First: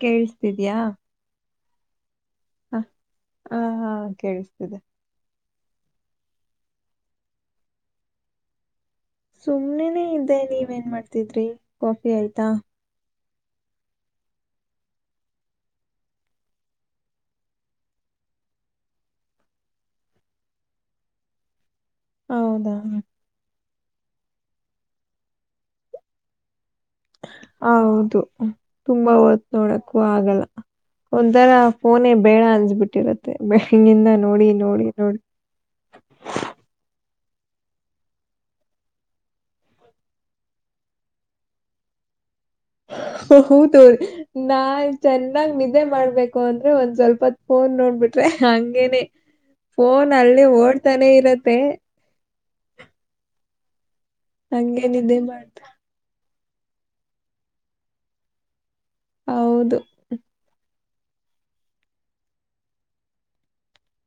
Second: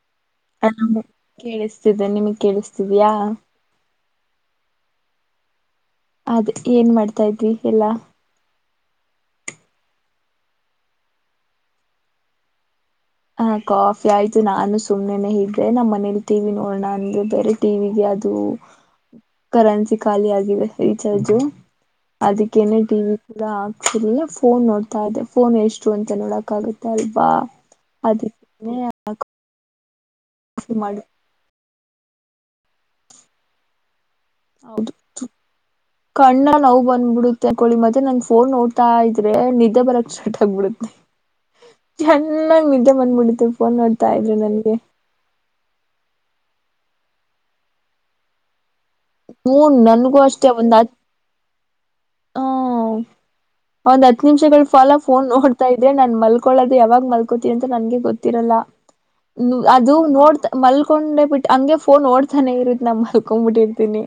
ಕೇೇಳಿಸತಿದ್ಯಾ hello ಕೇಳಿಸ್ತಿದೆ ನಿಮಗ್ ಕೇಳಿಸ್ತಿದ್ಯಾಾ ಹಾ ಹಾ ಕೇಳಿಸ್ತಿದೆ ಅದೇ ಏನ್ ಮಾಡ್ತಾ ಇದ್ವಿ ಎಲ್ಲಾ ಸುಮ್ನೆನೆೇ ಇದ್ದೆ ನೀವೇನ್ ಮಾಡಾತಿದ್ರಿ ಕಾಫಿ ಆಯ್ತಾ ಹ ಕಾಫಿ ಆಯ್ತು ನಾನು ಸುಮ್ನೆ ಇದ್ರೆ ನಮ್ಮ್ ಮನೇಲಿ ಟಿವಿ ನೋಡಣ ಅಂದ್ರೆ ಬೇರೆ ಟಿವಿಗೆ ಕರೆನ್ಸಿ ಖಾಲಿ ಆಗಿದೆ ಈಚು ಹೌದಾ ಅದಕ್ಕೇನೆ ಟಿವ ವಿ ಕೂಡ ಆ ಆ ಫೋನ್ ನೋಡ್ತಾ ಇದೆ ಫೋನ್ ಎಷ್ಟು ಅಂತ ನೋಡಕ್ ಆಗುತ್ತೆ ಅಲ್ವಾ ಹೌದು ಅದಕ್ಕೇನೆ ತುಂಬಾ ತ್ ನೋಡಕೂ ಆಗಲ್ಲ ಆಫ್ ಮಾಡು ಒಂಥರ ಫೋನೇ ಬೇಡ ಅನ್ಸಬಿಟ್ಟಿರುತ್ತೆ ಬೆಿಂದ ಹೌದು ಕಣ್ಣ ನೋವು ಬಂದ್ಬಿಡ ತಕಳಿ ಮತ್ತೆ ನಂಗ್ ಫೋನ್ ನೋಡ್ತಾ ಇದ್ರೆ ನಿದ್ದೆ ಬರಕ್ ಸ್ಟರ್ಟ್ ಆಗ್ಬಿಡುತ್ತೆ ಜನ್ನ ಮ ಹ ತೋ ನಾನ್ ಚೆನ್ನಾಗ್ ನಿದ್ದೆ ಮಾಡ್ಬೇಕ ಅಂದ್ರೆ ಒಂದ್ ಸ್ವಲ್ಪತ್ ಫೋನ್ ನೋಡ್ಬ ಬಿಟ್ರೆ ಹಂಗೇನೆ ಹೂ ಫೋನ್ ನನ್ಗೂ ಅಲ್ಲೇ ಓಡ್ತಾನೆ ಇರತ್ತೆ ಹ್ಮ ಒಂದ್ ಹತ್ ನಿಮಿಷಗಳ ಹಂಗೆ ಫಾಲ ನಿದ್ದೆ ಫೋನ್ ಮಾಡ್ತಾ ನೋಡ್ತಾ ಇದೆ ನನ್ ಮಲ್ ಯಾವಾಗ ಮಲ್ಕೋತಿ ಅಂತ ನಂಗೆ ಗೊತ್ತಿರಲ್ಲ ಹೌದು ಅದು ನೋಡ್ ಮ ಹಕೊಂಡೆ ಬಿಟ್ಟು ಹಂಗೆ ಫೋನ್ ಓಡ್ತಾನೆ ಇರತಿ ನಮ್ಮ್ ಅಲ್ಕೊಂಡ್ ಬಿಿಟ್ಟಿರ್ತಿನಿ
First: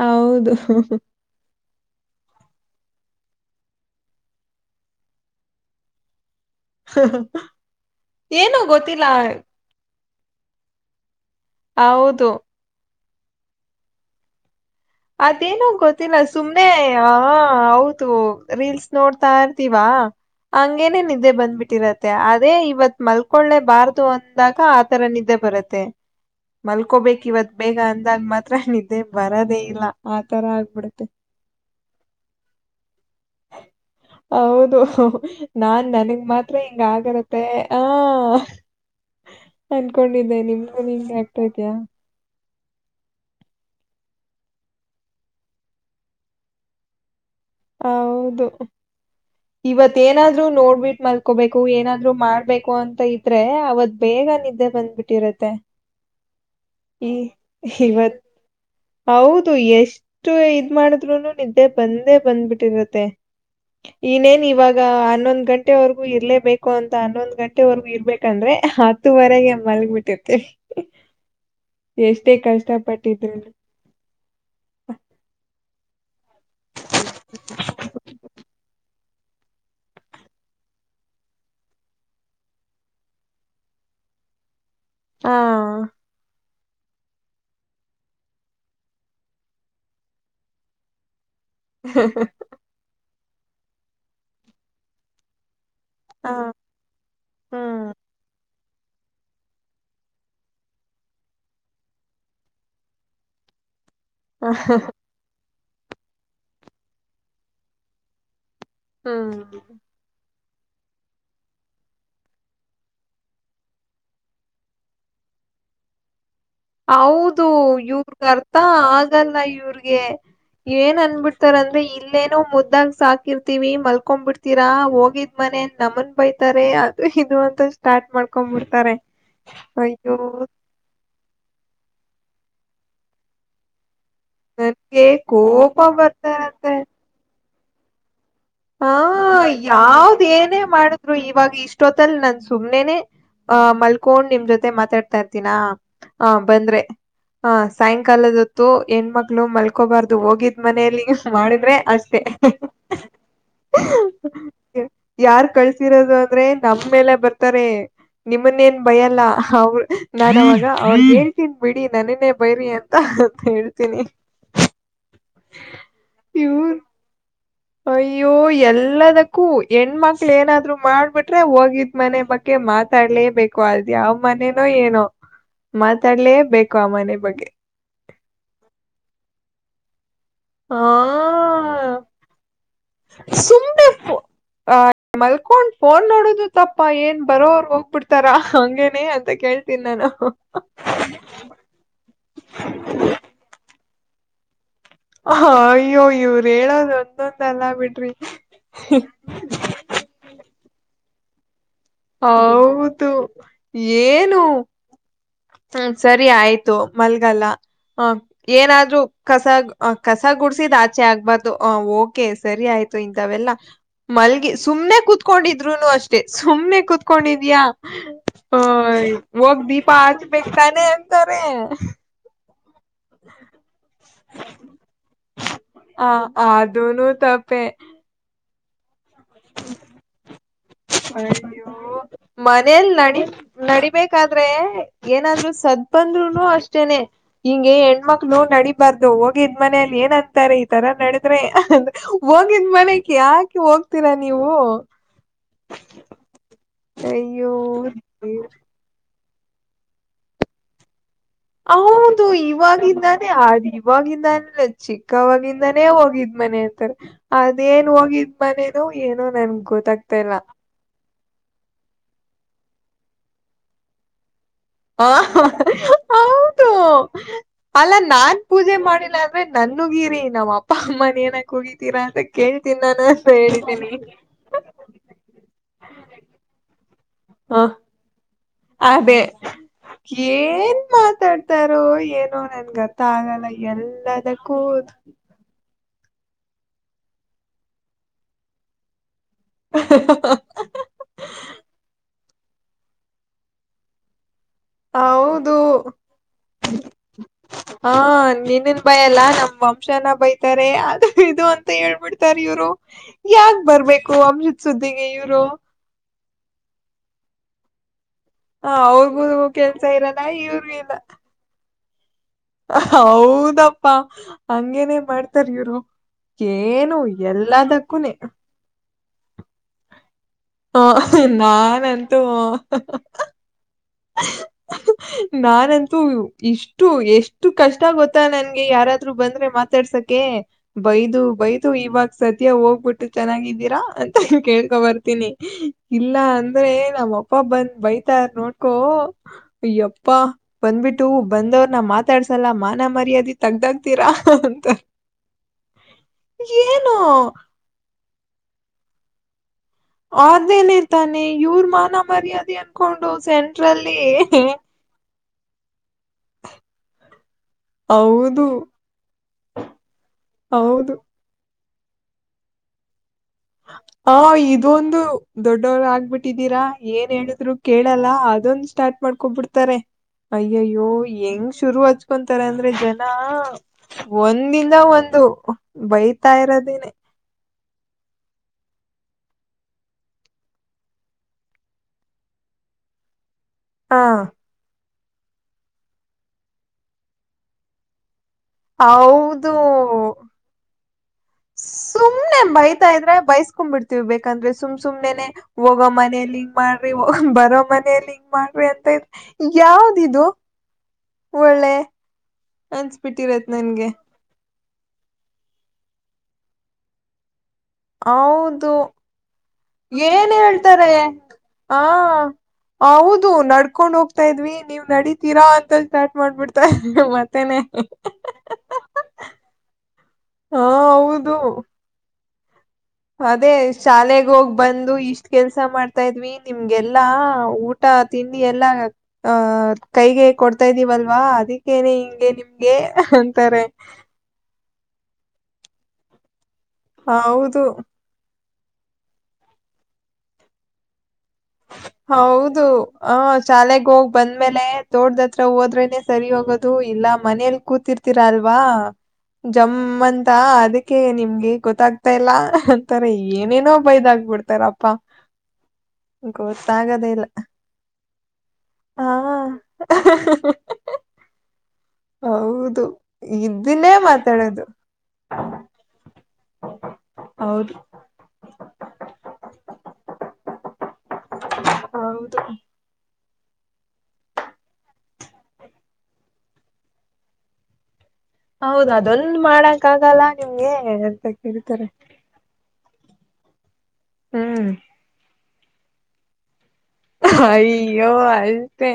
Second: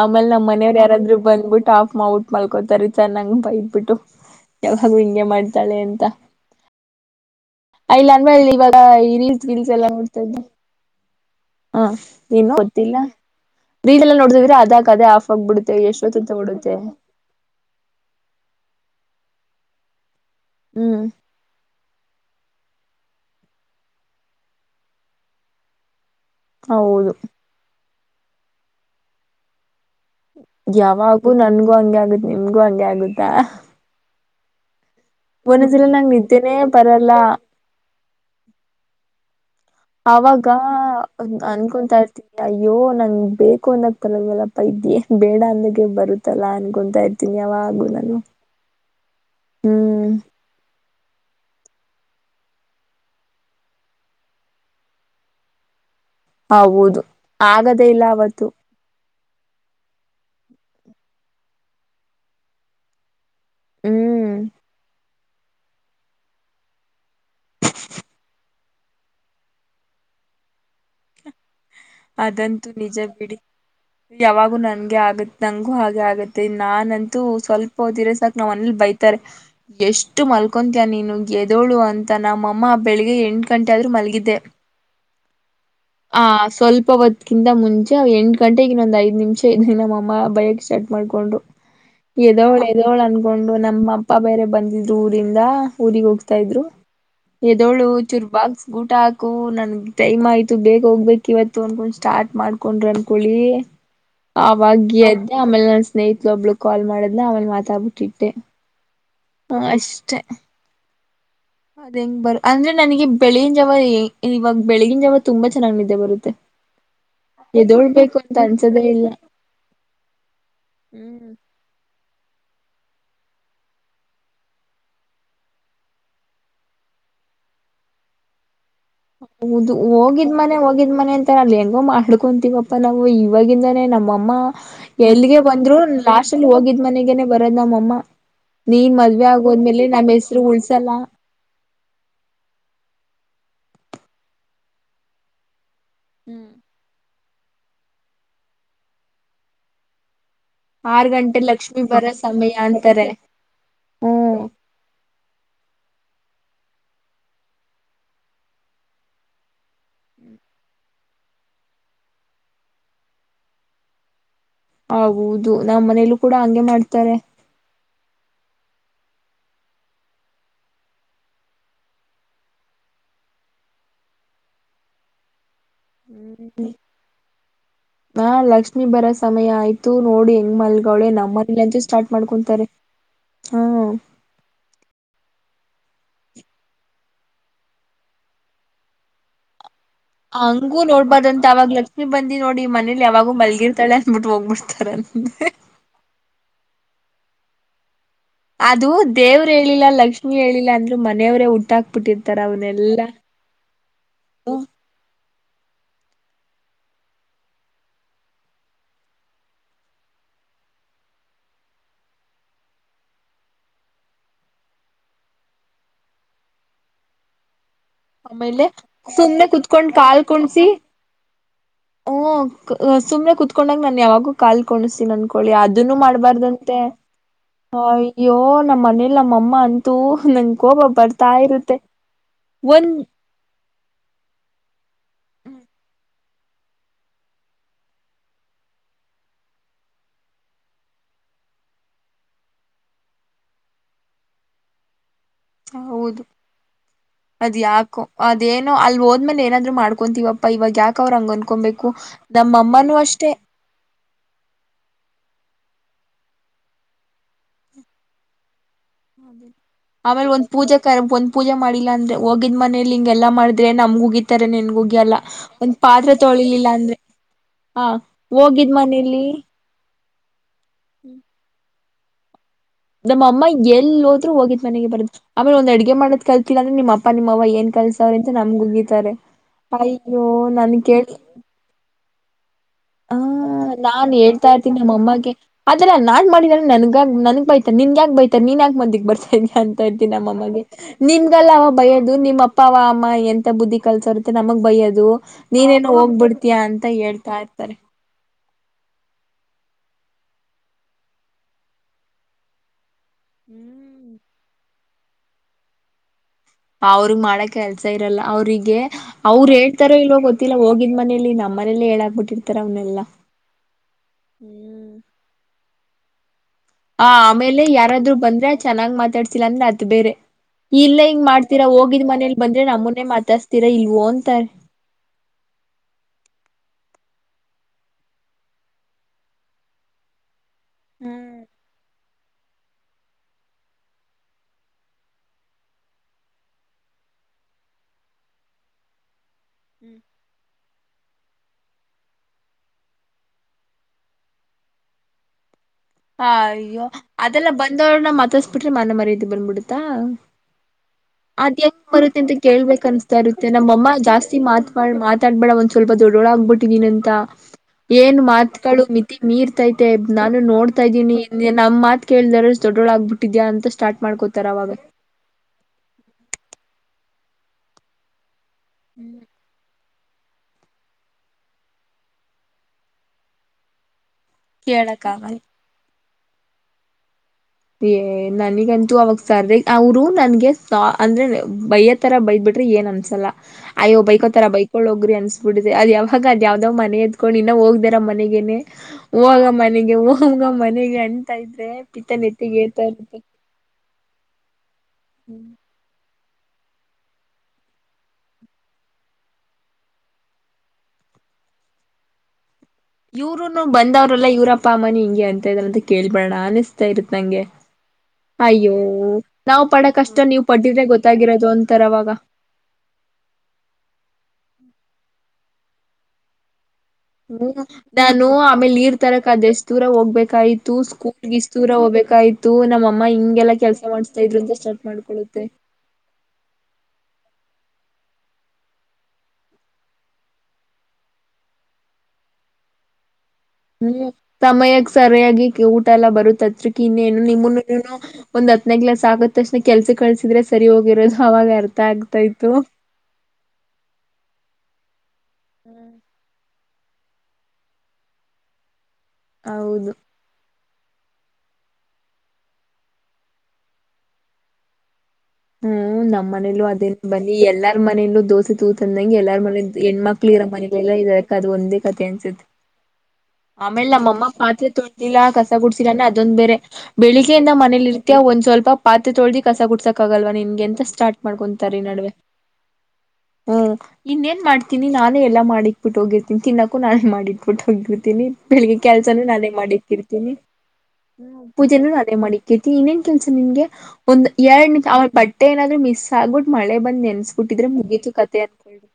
ಆಮೇಲೆ ನಮ್ಮ ಹೌದು ಮನೆಯವ್ರು ಯಾರಾದ್ರು ಬಂದ್ಬಿಟ್ಟು ಆಫ್್ಮವುಟ್ ಮಲ್ಕೋತಾರತ ನಂಗ ಬೈ ಇಟ್ಬಿಟ್ಟು ಯಾವಾಗೂ ಹಿಂಂಗಗೆ ಮಾಡ್ತಾಳೆ ಅಂತ ಇಲ್ಲ ಅಂದಮೇ ಏನೋ ಇವಾಗ ಗೊತ್ತಿಲ್ಲ ಹರೀಸ್ ಗೀಲ್ಸ್ ಎಲ್ಲಾ ನೋಡ್ತಾ ಇದ್ು ಹಾ ಹೌದು ನೀನು ಗೊತ್ತಿಲ್ಲ ಬೀಲೆಲ್ಲ ನೋಡಿದಿವೀರಾ ಅದಾಗ ಅದೇ ಆಫ್ ಅದೇನು ಆಗ್ಬಿಡುತ್ತೆ ಗೊತ್ತಿಲ್ಲ ಎಷ್ಟೊತ್ತು ಅಂತ ಸುಮ್ನೆ ಓಡುತ್ತೆ ಹ ಹೌದು ರೀಲ್ಸ್ ನೋಡ್ತಾ ಇರ್ತೀವಾ ಹಂಗೇನೆೇ ಹ್ಮ್ ನಿದ್ದೆ ಬಂದ್ಬಿಟ್ಟಿರತ್ತ ಅದೇ ಇವತ್ ಮಲ್ಕೊಳ್ಳೇ ಬಾರ್ದು ಅಂದಾಗ ಆತರ ನಿದ್ದೆ ಬರುತ್ತೆ ಹೌದು ಮಲ್ಕೋಬೇಕಕ್ ಇವತ್ ಬೇಗ ಅಂದಾಗ ಮಾತ್ರ ನಿದ್ದೆ ಬರದೇ ಇಲ್ಲ ಆ ತರ ಆಗ್ಬಿಡುತ್ತೆ ಗೂ ಹಂಗೆ ಆಗುತ್ತೆ ನಿಮ್ಗೂ ಹಂಗೆ ಆಗುತ್ತಾ ಹೌದು ಒಂದೊಂದ್ಸಲ ನಾನ್ ನಂಗ್ ನನಗ್ ನಿದ್ದೆನೇ ಮಾತ್ರ ಹಿಂಗ ಬರಲ್ಲ ಆಗರತ್ತೆ ಆ ಹಾ ಅವಾಗ ಅನ್ಕೊಂತಾ ಇರ್ತಿ. ಅಯ್ಯೋ ನಂ ಬೇಕು ಅನ್ನೋಕ್ ತಲಲ್ಲಪ್ಪ ಇದೇ ಬೇಡ ಅಂದಾಗೆ ಬರುತ್ತಲ್ಲಾ ಅನ್ಕೊತಾ ಇದಿ. ಹೌದು ಇವತ್ ಹ್ಮ್ ಏನಾದ್ರು ನೋಡ್ಬಿಟ್ಟ ಮಲ್ಕೋಬೇಕು ಏನಾದ್ರು ಮಾಡ್ಬೇಕು ಅಂತ ಇದ್ರೆ ಅವತ್ ಬೇಗ ನಿದ್ದೆ ಬಂದ್ಬಿಟ್ಟಿರತ್ತೆ ಹೌದು ಈ ಆಗದೇ ಇಲ್ಲ ಇವತ್ ಅವತ್ತು ಹೌದು ಎಷ್ಟು ಇದ್ ಮಾಡಿದ್ರುನು ನಿದ್ದೆ ಬಂದೇ ಬಂದ್ಬಿಟ್ಟಿರುತ್ತೆ ಹ್ಮ್ ಇನೇನ್ ಇವಾಗ ಹನ್ನೊಂದ್ ಗಂಟೆವರೆಗೂ ಇರ್ಲೇಬೇಕು ಅಂತ ಹನ್ನೊಂದ್ ಗಂಟೆವರೆಗೂ ಇರ್ಬೇಕಂದ್ರೆ ಹತ್ತುವರೆಗೆ ಮಲ್ಗ್ ಬಿಿಟ್ಟಿ ಅದಂತೂ ಕಷ್ಟ ನಿಜ ಬಿಡಿ ಪಟ್ಟಿದ್ರು ಯಾವಾಗೂ ನಂಗೆ ಆಗತ್ ನಂಗಗೂ ಹಾಗೆ ಆಗತ್ತ ನಾನಂತೂ ಸ್ವಲ್ಪ ತಿಸಕಕ್ ನಾವ್ನಲ್ ಬೈತ ಎಷ್ಟು ಮಲ್ಕೊಂತೀಯ ನೀನು ಎದೋಳು ಅಂತ ನಮ್ಮಮ್ಮ ಬೆಳಗ್ಗೆ ಎಂಟು ಗಂಟೆ ಆದ್ರೂ ನಲ್ಗಿದ್ದೆ ಹಾ ಆ ಸ್ವಲ್ಪ ಹೊತ್ಕಿಂತ ಮುಂಚೆ ಎಂಟು ಗಂಟೆಗನ್ನೊಂದ್ ಐದ್ ನಿಮಿಷ ಇದ ನಮ್ಮಅಮ್ಮ ಬಯಕ್ಕೆ ಸ್ಟಾರ. ಮಾಡ್ಕೊಂಡ್ರು ಎದೋಳು ಎದೋಳು ಅನ್ಕೊಂಡು ನಮ್ಮ ಅಪ್ಪ ಬೇರೆ ಬಂದಿದ್ರು ಊರಿಂದ. ಊರಿಗೆಗ್ ಹಾ ಹೋಗ್ತಾ ಇದ್ರು ಎದೋಳು ಹ್ಮ್ ಚೂರು ಬಾಕ್ಸ್ ಊಟ ಹಾಕು ನನ್ಗೆ ಟೈಮ್ ಆಯ್ತು ಬೇಗ ಹೋಗ್ಬೇಕ ಇವತ್ತು ಅನ್ಕೊಂಡ್ ಸ್ಟಾರ್ಟ್ ಮಾಡ್ಕೊಂಡ್ರರು ಅನ್ಕಳಿ ಅವಾಗ ಅದ ಆಮೇಲೆ ನನ್ ಸ್ನೇಹಿತಲ ಒಬ್ಳ ಕಾಲ್ ಮಾಡದ್ನ ಆಮೇಲೆ ಮಾತಾಡ್ಬಿಟ್ಟಿಟ್ಟೆ ಹ ಹ್ಮ್ ಅಷ್ಟೇ ಅದ್ ಹೆಂಗ ಬರ ಅಂದ್ರೆ ನನಗೆ ಬೆಳಗಿನ ಜಾವ ಇವಾಗ ಬೆಳಗಿನ ಜಾವ ತುಂಬಾ ಚೆನ್ನಾಗ್ ನಿದೆೆ ಬರುತ್ತೆ ಹೌದು ಎದೋಳ್ಬೇಕು ಇವ್ರಗ ಅಂತ ಅರ್ಥ ಅನ್ಸೋದೇ ಇಲ್ಲ ಆಗಲ್ಲ ಇವ್ರಿಗೆ ಏನ್ ಹ್ಮ್ ಅನ್ಬಿಡ್ತಾರಂದ್ರೆ ಇಲ್ಲೇನೋ ಮೊದ ಇದಾಗ ಸಾಕಿರ್ತಿೀವಿ ಮಲ್ಕೊಂಡ್ ಬಿಡ್ತೀರಾ ಹೋಗಿದ್ ಮನೆ ನಮನ್ ಬೈತಾರೆ ಅ ಇದು ಅಂತ ಸ್ಟಾರ್ಟ್ ಮಾಡ್ಕೊಂಬ ಹೌದು ಹೋಗಿದ್ ಮನೆ ಹೋಗಿದ್ ಮನೆ ಅಂತ ಅಲ್ಲಂಗ ಮಾಡ್ಕೊಂತೀವಪ್ಪಾ ನಾವು ಇವಾಗಿಂದನೇ ನಮ್ಮ ಅಮ್ಮ ನನ್ಗೆ ಎಲ್ಲಿಗೆ ಕೋಪ ಬಂದ್ರು ಬರ್ತಾ ಲಾಸ್ಟ್ಲ್ಲಿ ಇರತ್ತೆ. ಹೋಗಿದ್ ಮನೆಗನೆ ಬರದಮ್ಮ ಅಮ್ಮ ಹಾ ಯಾವ್ದ ಏನೇ ಉಳ್ಸಲ್ಲ ಮಾಡಿದ್ರು ಇವಾಗ ಇಷ್ಟೊತ್ತಲ್ ನನ್ ಸುಮ್ನೆನೆ ಆಹ ಮಲ್ಕೊಂಡ್ ನಿಮ್ ಜೊತೆ ಮಾತಾಡ್ತಾ ಇರ್ತೀಿನ ಆ ಬಂದ್ರೆ ಹ ಸಾಯಂಕಾಲದೊತ್ತು ಹೆಣ್ಮಕ್ಳ ಮಲ್ಕೋಬಾರ್ದು ಹೋಗಿ ಮನೆಯಲ್ಲಿ ಆರ್ ಗಂಟೆ ಮಾಡಿದ್ರೆ ಲಕ್ಷ್ಮಿ ಬರೋ ಅಷ್ಟೆ ಸಮಯ ಅಂತಾರೆ ಹ್ಮ್ ಯಾರ ಕಳ ರೋದು ಅಂದ್ರೆ ನಮ್ ಮೇಲೆ ಬರ್ತಾರೆ ನಿಮ್ಮನ್ನೇನ್ ಭಯಲ್ಲ ಅವ ನಾನ್ವಾಗ ಅವ್ ಕೇಳ್ತೀನ್ ಬಿಡಿ ನನನೇ ಬೈರಿ ಅಂತ ಹೇಳ್ತೀನಿ ಹೌದು ನಮ್ಮ್ ಮನೇಲ್ಲೂ ಕೂಡ ಹಂಗೆ ಇವ್ರ್ ಮಾಡ್ತಾರೆ ಅಯ್ಯೋ ಎಲ್ಲದಕ್ಕೂ ಹೆಣ್ಮಕ್ಳ ಏನಾದ್ರು ಮಾಡ್ಬಿಟ್ರೆ ಹೋಗಿದ್ ಮನೆ ಬಕಗೆ ಮ ಮಾತಾಡ್ಲೇಬೇಕೇಕು ಅಲ್ದು ಯಾವ ಮನೇನೋ ಏನೋ ಮಾತಾಡ್ಲೇೇ ಹ್ಮ್ ಬೇಕು ಆ ಮನೆ ಬಗ್ಗೆ ಹಾ ಲಕ್ಷ್ಮಿ ಬರ ಸಮಯ ಆಯ್ತು ನೋಡಿ ಹೆಂಗ್ ಆ ಮಲ್ಗಳೆ ನಮ್ಮನ ಅಂಜು ಸ್ಟಾರ್ಟ್ ಮಾಡ್ಕೊಂತಾರೆ ಹ್ಮ ಸುಂಬೆ ಆ ಮಲ್ಕೊಂಡ್ ಫೋನ್ ನೋಡುದು ತಪ್ಪಾ ಏನ್ ಬರೋ ಅವರು ಹೋಗ್ಬಿಡ್ತಾರ ಹಂಗೇನೆ ಅಂತ ಕೇ ಹಂಗೂ ನೋಡ್ಬದುಂತ ಅವಾಗ ಲಕ್ಷ್ಮಿ ಬಂದಿ ನೋಡಿ ಮನೇಲಿ ಯಾವಾಗೂ ಮಲ್ಗಿರ್ತಳೆ ಅಂದ್ಬಿಟ್ಟು ಹೋಗ್ಬಿಡ್ತ ಹ ಅಯ್ಯೋ ಇವರು ಹೇಳೋದ ಒಂದೊಂದ ಎಲ್ಲ ಬಿಡ್ರಿ ಅದು ದೇವ್ರ ಹೇಳಿಲ್ಲ ಲಕ್ಷ್ಮಿ ಹೇಳಿಲ್ಲ ಅಂದ್ರರು ಮನೆಯವ್ರೇ ಹುಟ್ಟ ಹೌದು ಏನು ಹ್ಮ ಸರಿ ಆಯ್ತು ಮಲ್ಗಲ್ಲ ಹ ಏನಾದ್ರೂ ಕಸ ಕಸ ಗುಡ್ಸಿದ್ ಆಚೆ ಆಗ್ಬಾರ್ದು ಹ ಓಕೆ ಸರಿ ಆಯ್ತು ಆಯ್ತು ಇಥವೆಲ್ಲಾ ಮಲ್ಗೆ ಸುಮ್ನೆ ಕುತ್ಕೊಂಡಿದ್ರುನು ಅಷ್ಟೆ ಸುಮ್ನೆ ಕುೂತ್ಕೊಂಡಿದ್ಯಾಾ ಆಮೇಲೆ ಸುಮ್ನೆ ಹ ಕುತ್ಕೊಂಡ್ ದೀಪಾ ಹಚ್ಬೇಕ್ ತಾನೆ ಹ ಸುಮ್ನೆ ಕುೂತ್ಕೊಂಡಾಗ ನನ್ ಯಾವಾಗೂ ಕಾಲ್ ಕ್ಸಿ ಅನ್ಕೊಳ್ಳಿ ಅದನ್ನು ಆ ಮಾಡಬಾರ್ದಂತೆ ಅದೂನು ತಪ್ಪೆ ನಮ್ಮ ಮನೇಲಿ ನಮ್ಮಮ್ಮ ಅಂತೂ ನನ್ ಕೋಬ ಬರ್ತಾ ಅಯ್ಯೋ ಇರುತ್ತೆ ಮನೇಲ್ ಒಂದ್ ನಡಿ ನಡಿಬೇಕಾದ್ರೆ ಏನಾದ್ರು ಸದ ಬಂದ್ರು ಅಷ್ಟೇನೆ ಹಿಂಗೆ ಹೆಣ್ಮಕ್ಳು ನಡೀಬಾರ್ದು ಹೋಗಿದ್ ಮನೆಯಲ್ಲಿ ಏನ್ಂತಾರೆ ಈ ತರ ನಡದ್ರೆ ಹೋಗಿದ ಮನೆಕ್ ಯಾಕೆ ಹೋಗ್ತೀರಾ ನೀವು ಹೌದು ಅಯ್ಯೋ ಅದ್ ಯಾಕೋ ಅದೇನು ಅಲ್ಲಿ ಹೋದ್ಮೇಲೆ ಏನಾದ್ರು ಮಾಡ್ಕೊತೀವಪ್ಪ ಇವಾಗ ಯಕೆ ಹೌದು ಇವಾಗಿಂದಾನೆ ಅಷ್ಟೇ ಅ ಇವಾಗಿಂದಾನೇ ಲಚ್ಚಿ ಕ್ಕವಾಗಿಂದಾನೇ ಹೋಗಿದ್ ಮನೆ ಹಂತರ ಅದೇಏನ್ ಹೋಗಿದ್ ಮನೆ ಹದ ಆಮೇಲೆ ಒಂದ್ ಪೂಜೆ ಕ ಒಂದ ಪೂಜೆ ಮಾಡಿಲ್ಲ ಅಂದ್ರೆ ಹೋಗಿದ ಮನೇಲಿ ಹಿಂಗೆಲ್ಲ ಮಾಡಿದ್ರೆ ನಮ್ ಹೋಗಿತ್ತು ನನ್ಗ ಹೋಗಿ ಹ ಅಲ್ಲ ಒಂದ್ ಪಾತ್ರ ಹೌದು ತೊಳಿಲಿಲ್ಲ ಅಂದ್ರೆ ಹ ಅಲ್ಲ ನಾನ್ ಹೋಗಿದ್ ಪೂಜೆ ಮಾಡಿಲ್ಲ ಮನೇಲಿ ಅಂದ್ರೆ ನನ್ಗೀರಿ ನಾವ್ ಅಪ್ಪ ಅಮ್ಮನ ಏನಕ್ ಹಗಿತೀರಾ ಅದಕ್ಕೆ ನಮ್ಮ ಅಮ್ಮ ಎಲ್ಲಿ ಹೋದ್ರು ಹೋಗಿದ್ ಮನೆಗೆ ಬರದ್ ಆಮೇಲೆ ಒಂದ್ ಅಡ್ಗೆ ಮಾಡೋದ್ ಕಲ್ತಿಲ್ಲ ಅಂದ್ರೆ ನಿಮ್ಮ ಅಪ್ಪ ಅಪ್ಪ ನಿಮ್ಮವ ಹ ಏನ್ ಕಲ್ಸ ಅವ್ರ ಅಂತ ನಮ್ಗ ಉಗಿತಾರೆ ಅದೇ ಅಯ್ಯೋ ನನ್ ಏನ್ ಕೇಳಿ ಮಾತಾಡ್ತಾರೋ ಏನೋ ಗತ್ತ ಹ ಆಗಲ್ಲ ಎಲ್ಲದ ಕೂದು ನಾ ಮಾಡಿದೇನೆ ನನ್ಗ ನನ್ಗ್ ಬೈತ ನನ್ ಯಕ ಬೈತ ನೀನ್ರರಾಕಕ್ಂದಿ ಬರ್ತ ಅಂತ ಇರ್ತೀನಮ್ಮಮ್ಮಗೆ ನಿಮ್ಗೆಲ್ಲ ಅವ ಭಯದು ನಿಮ್ಮ್ ಅಪ್ಪ ಅವ ಅಮ್ಮ ಎಂತ ಬುದ್ಧಿ ಕಲ್ಸರ್ ಮತ್ತೆ ನಮಗ್ ಬೈಯ್ಯೋದು ಹೌದು ನೀನ್ನು ಹೋಗ್ಬಿಡ್ತೀಯಾ ಅಂತ ಹೇಳ್ತಾ ಇರ್ತಾರೆ ಹಾ ನೀನ್ನನ್ ಬಯಲ್ಲ ನಮ್ ವಂಶನ ಬೈತಾರೆ ಅದು ಇದು ಅಂತ ಹೇಳ್ಬಿಡ್ತಾರ ಇವ್ರು ಯಾಕೆ ಬರಬೇಕು ವಂಶುನ್ ಸುದ್ದಿಗೆ ಇವರು ಅವ್ರಗ್ ಮಾಡ ಕೆಲ್ಸ ಇ ಲ್ಲ ಹ ಅವರಿಗೆ ಅವ್ರಿಗೂ ಅವ್ರು ಕೆಲ್ಸ ಹೇಳ್ತಾರೋ ಇಲ್ವೋ ಇರಲ್ಲ ಗೊತ್ತಿಲ್ಲ ಇವ್ರಿಗೂ ಹೋಗಿದ್ ಇಲ್ಲ ಮನಲಿ ನಮ್ಮ ಮನೇಲ್ಲೇ ಹೇಳಾಗಬಿಟ್ಟು ಹೌದಪ್ಪಾ ಹ್ಮ್ ಹಂಗೇನೆ ಮಾಡ್ತಾರ ಇವ್ರು ಏನು ಆ ಆಮೇಲೆ ಎಲ್ಲದಕ್ಕೂನೆ ಯಾರಾದ್ರು ಬಂದ್ರೆ ಚನ್ನಾಗ್ ಮಾತ್ ಅಂದ್ರೆ ಅದು ಬೇರೆ [unintelligible] ಆ, ಇಲ್ಲ ಹಿಂಗ ಮಾಡ್ತೀರಾ ಹೋಗಿದ್ ನಾನಂತೂ ಮನೇಲಿ ಬಂದ್ರೆ ನಮ್ಮ ಮುನೆ ಮಾತಾಡ್ಸರಾ ಇಲ್ ನಾನಂತೂ ಇಷ್ಟ ಅಷ್ಟು ಎಷ್ಟು ಕಷ್ಟ ಗೊತ್ತಾ ನನ್ಗೆ ಯಾರಾದ್ರು ಬಂದ್ರೆ ಮಾತಾಡ್ಸಕೆ ಬೈದು ಹ್ಮ್ ಬೈದು ಇವಾಗ ಸತ್ಯ ಹೋಗ್ಬಿಟ್ಟು ಚೆನ್ನಾಗಿದ್ದೀರಾ ಅಂತ ನೀ ಕೇಳ್ಕೊ ಬರ್ತೀನಿ ಇಲ್ಲ ಅಂದ್ರೆ ನ ಪ್ಪ ಬಂದ ಬೈತಾರ ಹ್ಮ್ ನೋಡ್ಕೊ್ಯಪ್ಪ ಬಂದ್ಬಿಟ್ಟು ಬಂದವ್ರನ ಮಾತಾಡ್ಸಲ್ಲ ಮಾನ ಮರ್ಯಾದೆ ತಗ್ದಕ್ತೀರಾ ಅಂತ ಹ ಅಯ್ಯೋ ಏನು ಅದೆಲ್ಲ ಬಂದವ್ರನ ಮತಸ್ಬ ಬಿಟ್ರೆ ಮಾನ ಮರ್ಯಾದೆ ಬಂದು ಬಿಡುತ್ತಾ ಅನ ಇರ್ತಾನೆ [unintelligible] ಅದ್ಯಾಕ್ ಬರುತ್ತೆ ಅಂತ ಕೇಳ್ಬೇಕ ಅನ್ಸ ಇರುತ್ತೆ ನಮ್ಮಮ್ಮ ಸೆಂಟ್ರಲ್ಲಿ ಜಾಸ್ತಿ ಮಾತ ಮಾತಾಡ್ಬೇಡ ಒ ಸ್ವಲ್ಪ ದೊಡ್ಡೊಳಾಗಬಿಟ್ಟಿದೀನ ಅಂತ ಏನ್ ಹೌದು ಮಾತಗಳು ಮಿತಿ ಮೀರ್ತೈತೆ ನಾನು ನೋಡ್ತಾ ಹೌದು ಇದ್ದೀನಿ ನಮ್ಮ್ತ್ ಕೇಳಿದ್ರ ದೊಡ್ಡೊಳ ಆಗ್ಬಟ್ ಹ ಇದೊಂದು ದೊಡ್ಡವರು ಆಗ್ಬಿಟ್ ಬಿಟ್ಟಿದ್ದೀರಾ ಏನ್ ಹೇಳಿದ್ರು ಕೇಳಲ್ಲ ಅದೊನ್ ಸ್ಟಾರ್ಟ್ ಮಾಡ್ಕೊ ಬಿಡ್ತಾರೆ ಅಯ್ಯಯ್ಯೋ ಹೆಂಗ್ ಶುರು ಹಚ್ಕೊಂತಾರ ಅಂದ್ರೆ ಜನ ಒಂದಿಂದ ಕೇಳಕ್ ಒಂದು ಆಗಲ್ಲ. ಬೈತಾ ಇರೋದೇನೆ ಏ ನನಗಂತೂ ಅವಾಗ ಸರ್ದ ಅವರು ನನ್ಗೆ ಅಂದ್ರೆ ಬಯ್ಯ ತರ ಬೈ ಬಿಿಟ ರಿ ಏನ್ ಅನ್ಸಲ್ಲ ಹ ಅಯ್ಯೋ್ ಬೈಕೋತಾರ ಬೈಕಳ್ ಹೋಗ್ರಿ ಅನ್ಸ್ಬ ಬಿಡಿದೆ ಅದ್ಾವಾಗ ಅದ್ ಯಾವ್ದಾವ್ ಮನೆ ಎದ್ಕೊಂಡ್ ಇನ್ನ ಹೋಗ್ದರ ಮನೆಗೆ ಹಾಗ ಹೌದು ಮನೆಗೆ ಹಮ್ ಮನೆಗೆ ಅಂತ ಇದ್ರೆ ಪಿತ ಸುಮ್ನೆ ನೆತ್ತ ಬೈತಾ ಇದ್ರೆ ಬೈಸ್ಕೊಂಡ್ ಬಿಿಡ್ತೀವಿ ಬೇಕಂದ್ರೆ ಸುಮ್ ಸುಮ್ನೆ ಹೋಗೋ ಮನಲಿ ಹ ಮಾಡ್ರಿ ಬರೋ ಮನೆಯಲ್ಲಿ ಹಿಂಗ ಮಾಡ್ರಿ ಅಂತ ಇದ ಯಾವ್ದಿದು ಒಳ್ಳೆ ಅನ್ಸ್ಬಿಟ್ಟಿರತ್ ಇವರುನು ನನ್ಗೆ ಬಂದವ್ರಲ್ಲಾ ಇವ್ರಪ್ಪ ಅಮ್ಮನಿ ಹಿಂಗೆ ಅಂತ ಇದಾರಂತ ಕೇಳ್ಬೇಡಣ ಅನಿಸ್ತಾ ಇರುತ್ತ ನಂಗೆ ಹೌದು ಅಯ್ಯೋ ನಾವವು ಪಡಕಷ್ಟ ಏನ್ ನೀವು್ ಪಟ್ಟಿದ್ರೆ ಹೇಳ್ತಾರೆ ಗೊತ್ತಾಗಿರೋದು ಆ ಅಂತರವಾಗ ಹೌದು ನಡ್ಕೊಂಡ್ ಹೋಗ್ತಾ ಇದ್ವಿ ನೀವ್ ನಡಿತೀರಾ ಅಂತ ಚ್ಟಾರ್ಟ್ ಮಾಡ್ಬಿಡ್ತ ಹ್ಮ್ ನಾನು ಆಮೇಲೆ ನೀರ್ ತರಕ್ ಅದ್ ಎಷ್ಟ ದೂರ ಹಾ ಹೋಗ್ಬೇಕಾಯ್ತು ಸ್ಕೂಲ್ಗೆ ಹೌದು ಇಷ್ಟ ದೂರ ಹೋಗ್ಬೇಕಾಯ್ತು ನಮ್ಮಮ್ಮ ಅದೇ ಹಿಂಗೆಲ್ಲಾ ಕೆಲ್ಸ ಮಾಡ್ಸ್ತಾ ಶಾಲೆಗ ಇದ್ರು ಹೋಗ್ ಅಂತ ಸ್ಟಾರ್ಟ್ ಬಂದು ಇಷ್ಟ ಮಾಡ್ಕೊಳುತ್ತೆ ಕೆಲ್ಸ ಮಾಡ್ತಾ ಇದ್ವಿ ನಿಮ್ಗೆಲ್ಲಾ ಊಟ ತಿಂಡಿ ಎಲ್ಲ ಕೈಗೆ ಕೊಡ್ತಾ ಇದ್ದೀವಲ್ವಾ ಅದಕ್ಕ ನ ಹಿಂಗೆ ನಿಮ್ಗೆ ಅಂತಾರೆ ಹ್ಮ್ ಸಮಯಕ್ ಸರಿಯಾಗಿ ಊಟ ಎಲ್ಲ ಬರುತ್ತ್ಕ್ ಇನ್ನೇನು ಹೌದು ನಿಮ್ಮನು ಒಂದ ಹತ್ನೇ್ಲಾಸ್ ಆಗತಕ್ಷಣ ಕೆಲ್ಸ ಕಳ್ಸಿದ್ರೆ ಸರಿ ಹೋಗಿರೋದು ಅವಾಗ ಅರ್ಥ ಆಗ್ತಾ ಇತ್ತು ಹೌದು ಹ ಶಾಲೆಗ ಹೋಗ್ ಬಂದ್ಮೇಲೆ ತೋಡ್ದತ್ ಹತ್ರ ಹೋದ್ರೆನೆ ಸರಿ ಹೋಗೋದು ಇಲ್ಲ ಮನೇಲಿ ಕೂತಿರ್ತೀರಾ ಅಲ್ವಾ ಹೌದು ಜಮ್ಮಂತ ಅದಕ್ಕೆ ನಿಮ್ಗೆ ಹಾಗ ಗೊತ್ತಾಗ್ತಾ ಇಲ್ಲ ಅಂತಾರೆ ಏನೇನೋ ಬೈದ್ ಆಾಗಬಿಡ್ತಾರಪ್ಪ ಹ್ಮ್ ನಮ್ಮ್ನೇಲೂ ಅದೇ ಬನ್ನಿ ಎಲ್ಲಾರ ಮನೇಲ್ಲೂ ದೋಸೆ ತೂತಂದಂಗೆ ಎಲ್ಲಾರ ಮನ ಹೆಣ್ಮಕ್ಳು ಇರೋ ಹಾ ಮನ ಇ ಅದು ಒಂದು ಹೌದು ಆಮೇಲೆ ಇದನ್ನೇ ನಮ್ಮಮ್ಮ ಪಾತ್ ಮಾತಾಡೋದು ತೊಳಿಲ್ಲ ಕಸ ಕುಡ್ಸಿಲ್ಲ ಅದೊಂದು ಬೇರೆ ಬೆಳಿಗೆಯಿಂದ ಹೌದು ಮನೇಲಿ ಇರ್ತ ಒಂದ್ ಸ್ವಲ್ಪ ಪಾತ್ ತೊಳ್ದಿ ಕಸ ಕುಡ್ಸಕ ಗಲ್ವಾ ನಿನ್ಗೆ ಎಂತ ಸ್ಟಾರ್ಟ್ ಮಾಡ್ಕೊಂತಾರ ನಡುವೆ ಹೌದು ಹ್ಮ್ ಇನ್ನೇಏನ್ ಮಾಡ್ತೀನಿ ನಾನೇ ಎಲ್ಲಾ ಮಾಡಿಕ್ಬಿಟ್ಟು ಹೋಗಿರ್ತೀಿ ತಿನ್ನಕ್ಕು ನಾನೇ ಮಾಡಿಟ್ಬಿಟ್ಟು ಹೋಗಿರ್ತೀನಿ ನಿ ಬೆಳಿಗ್ಗೆ ಹೌದು ಕೆಲ್ಸನುೂ ಅದೊಂದು ನದೇ ಮಾಡಿಕ್ ಮಾಡಕ್ ಆಗಲ್ಲ ಇರ್ತೀನಿ ನಿಮ್ಗೆ ಅಂತ ಹ ಕೇಳ್ತಾರೆ ಪೂಜೆನೂ ಅದೇ ಮಾಡಿಕ್ ಇರ್ತೀನಿ ಇನ್ನೇನ್ ಕೆಲ್ಸ ನಿಂಗೆ ಒಂದ್ ಹ್ಮ್ ಎರಡ್ ನಿ ಅವ್ರ ಬಟ್ಟೆ ಏನಾದ್ರು ಮಿಸ್ ಆಗಬಿಟ್ಟು ಮಳೆ ಬಂದ್ ನೆನ್ಸ್ಬಿಟ್ಟಿದ್ರೆ ಮುಗೀಿತು ಅಯ್ಯೋ ಕತೆ ಅನ್ಕೊಿ ಅಷ್ಟೇ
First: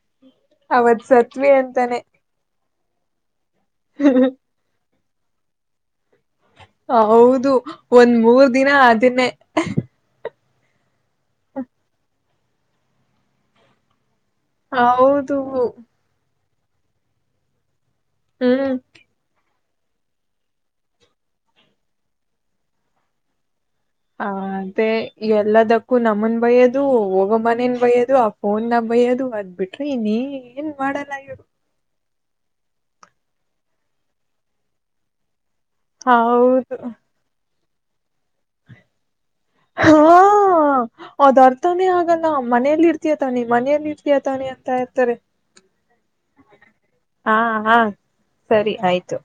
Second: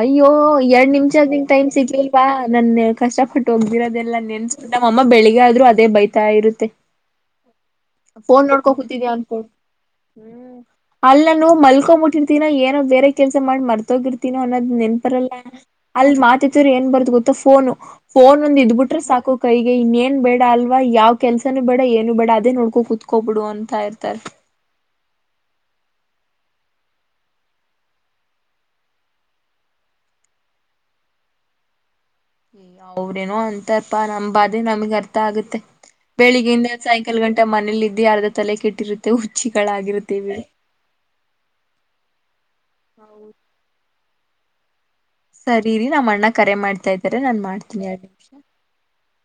ಅಯ್ಯೋ ಎರಡ್ ಅವತ್ ನಿಮಿಷದಿಂ ಸತ್ವಿ ಟೈಮ್ ಅಂತಾನೆ ಸಿಗ್ಲಿಲ್ವಾ ನನ್ನ ಕಷ್ಟಪಟ್ಟು ಹೋಗ್ದಿರೋದೆಲ್ಲ ನೆನ್ಸ ನಮ್ಮ ಬೆಳಗ್ಗೆ ಆದ್ರು ಅದೇ ಬೈತ ಇರುತ್ತೆ ಹೌದು ಒಂದ್ ಫೋನ್ ಮೂರ್ ನೋಡ್ಕೋ ದಿನ ಹೂತಿದ್ಯಾ ಅದನ್ನೇ ಅನ್ಕೊಂಡು ಹ್ಮ್ ಅಲ್ಲ ನಾನು ಮಲ್ಕೊ್ ಮುಟ್ಟಿರ್ತೀನ ಏನೋ ಬೇರೆ ಕೆಲ್ಸ ಮಾಡಿ ಮರ್ತೋಗಿರ್ತಿ ಿನೋ ಅನ್ನೋದ್ ನೆನ್ಪರಲ್ಲ ಹೌದು ಅಲ್ ಮಾತತಿ್ರರು ಏನ್ ಬಾರದು ಗೊತ್ತಾ ಫೋನು ಫೋನ್ ಒಂದ ಹ್ಮ್ ಇದ್ಬ ಬಿಟ್ರೆ ಸಾಕು ಕೈಗೆ ಇನ್ನೇನ್ ಬೇಡ ಅಲ್ವಾ ಯಾವ ಕೆಲ್ಸನು ಬೇಡ ಏನು ಬೇಡ ಅದೇ ನೋಡ್ಕೋ ಕುತ್ಕೋಬಿಡು ಅನ್ ಹಾದೆ ಎಲ್ಲದಕ್ಕೂ ನಮನ್ ಬಯೋದು ಹೋಗೋ ಮನೇನ್ ಬಯೋದು ಆ ಫೋನ್ ನ ಬಯೋದು ಅದ್ ಬಿಟ್ರೆ ನೀ ಏ ಏನ್ ಮಾಡಲ್ಲ ಇವರು ಯ ಅವ್ರೇನೋ ಅಂತಪ್ಪ ನಂಬಾದೆ ನಮಗ್ ಅರ್ಥ ಆಗತ್ತೆ ಬೆಳಿಗ್ಗೆಯಿಂದ ಹೌದು ಸಾಯಂಕಾಲ ಗಂಟ ಮನೇಲ್ಲ ಇದಿದ್ದಿ ಅರ್ಧ ತಲೆ ಕೆಟ್ಟಿರುತ್ತ ಹಾ ಅದ್ ಅರ್ಥಾನೇ ಆಗಲ್ಲ ಮನೇೆಯಲ್ಲಿ ಇರ್ತಿಯ ತಾನೆ ಮನೆಯಲ್ಲಿ ಇರ್ತ ತಾನೆ ಅಂತ- ಇರ್ತಾರೆ. ಸರಿ ಇರಿ ನಮ್ಮ ಅಣ್ಣ ಕರೆ ಮಾಡ್ತಾ ಇದ್ದಾರೆ ಹಾ ನಾನ್ ಹಾ ಮಾಡ್ತೀನಿ ಎರಡ್ ನಿಮಿಷ. ಸರಿ ಆಯ್ತು.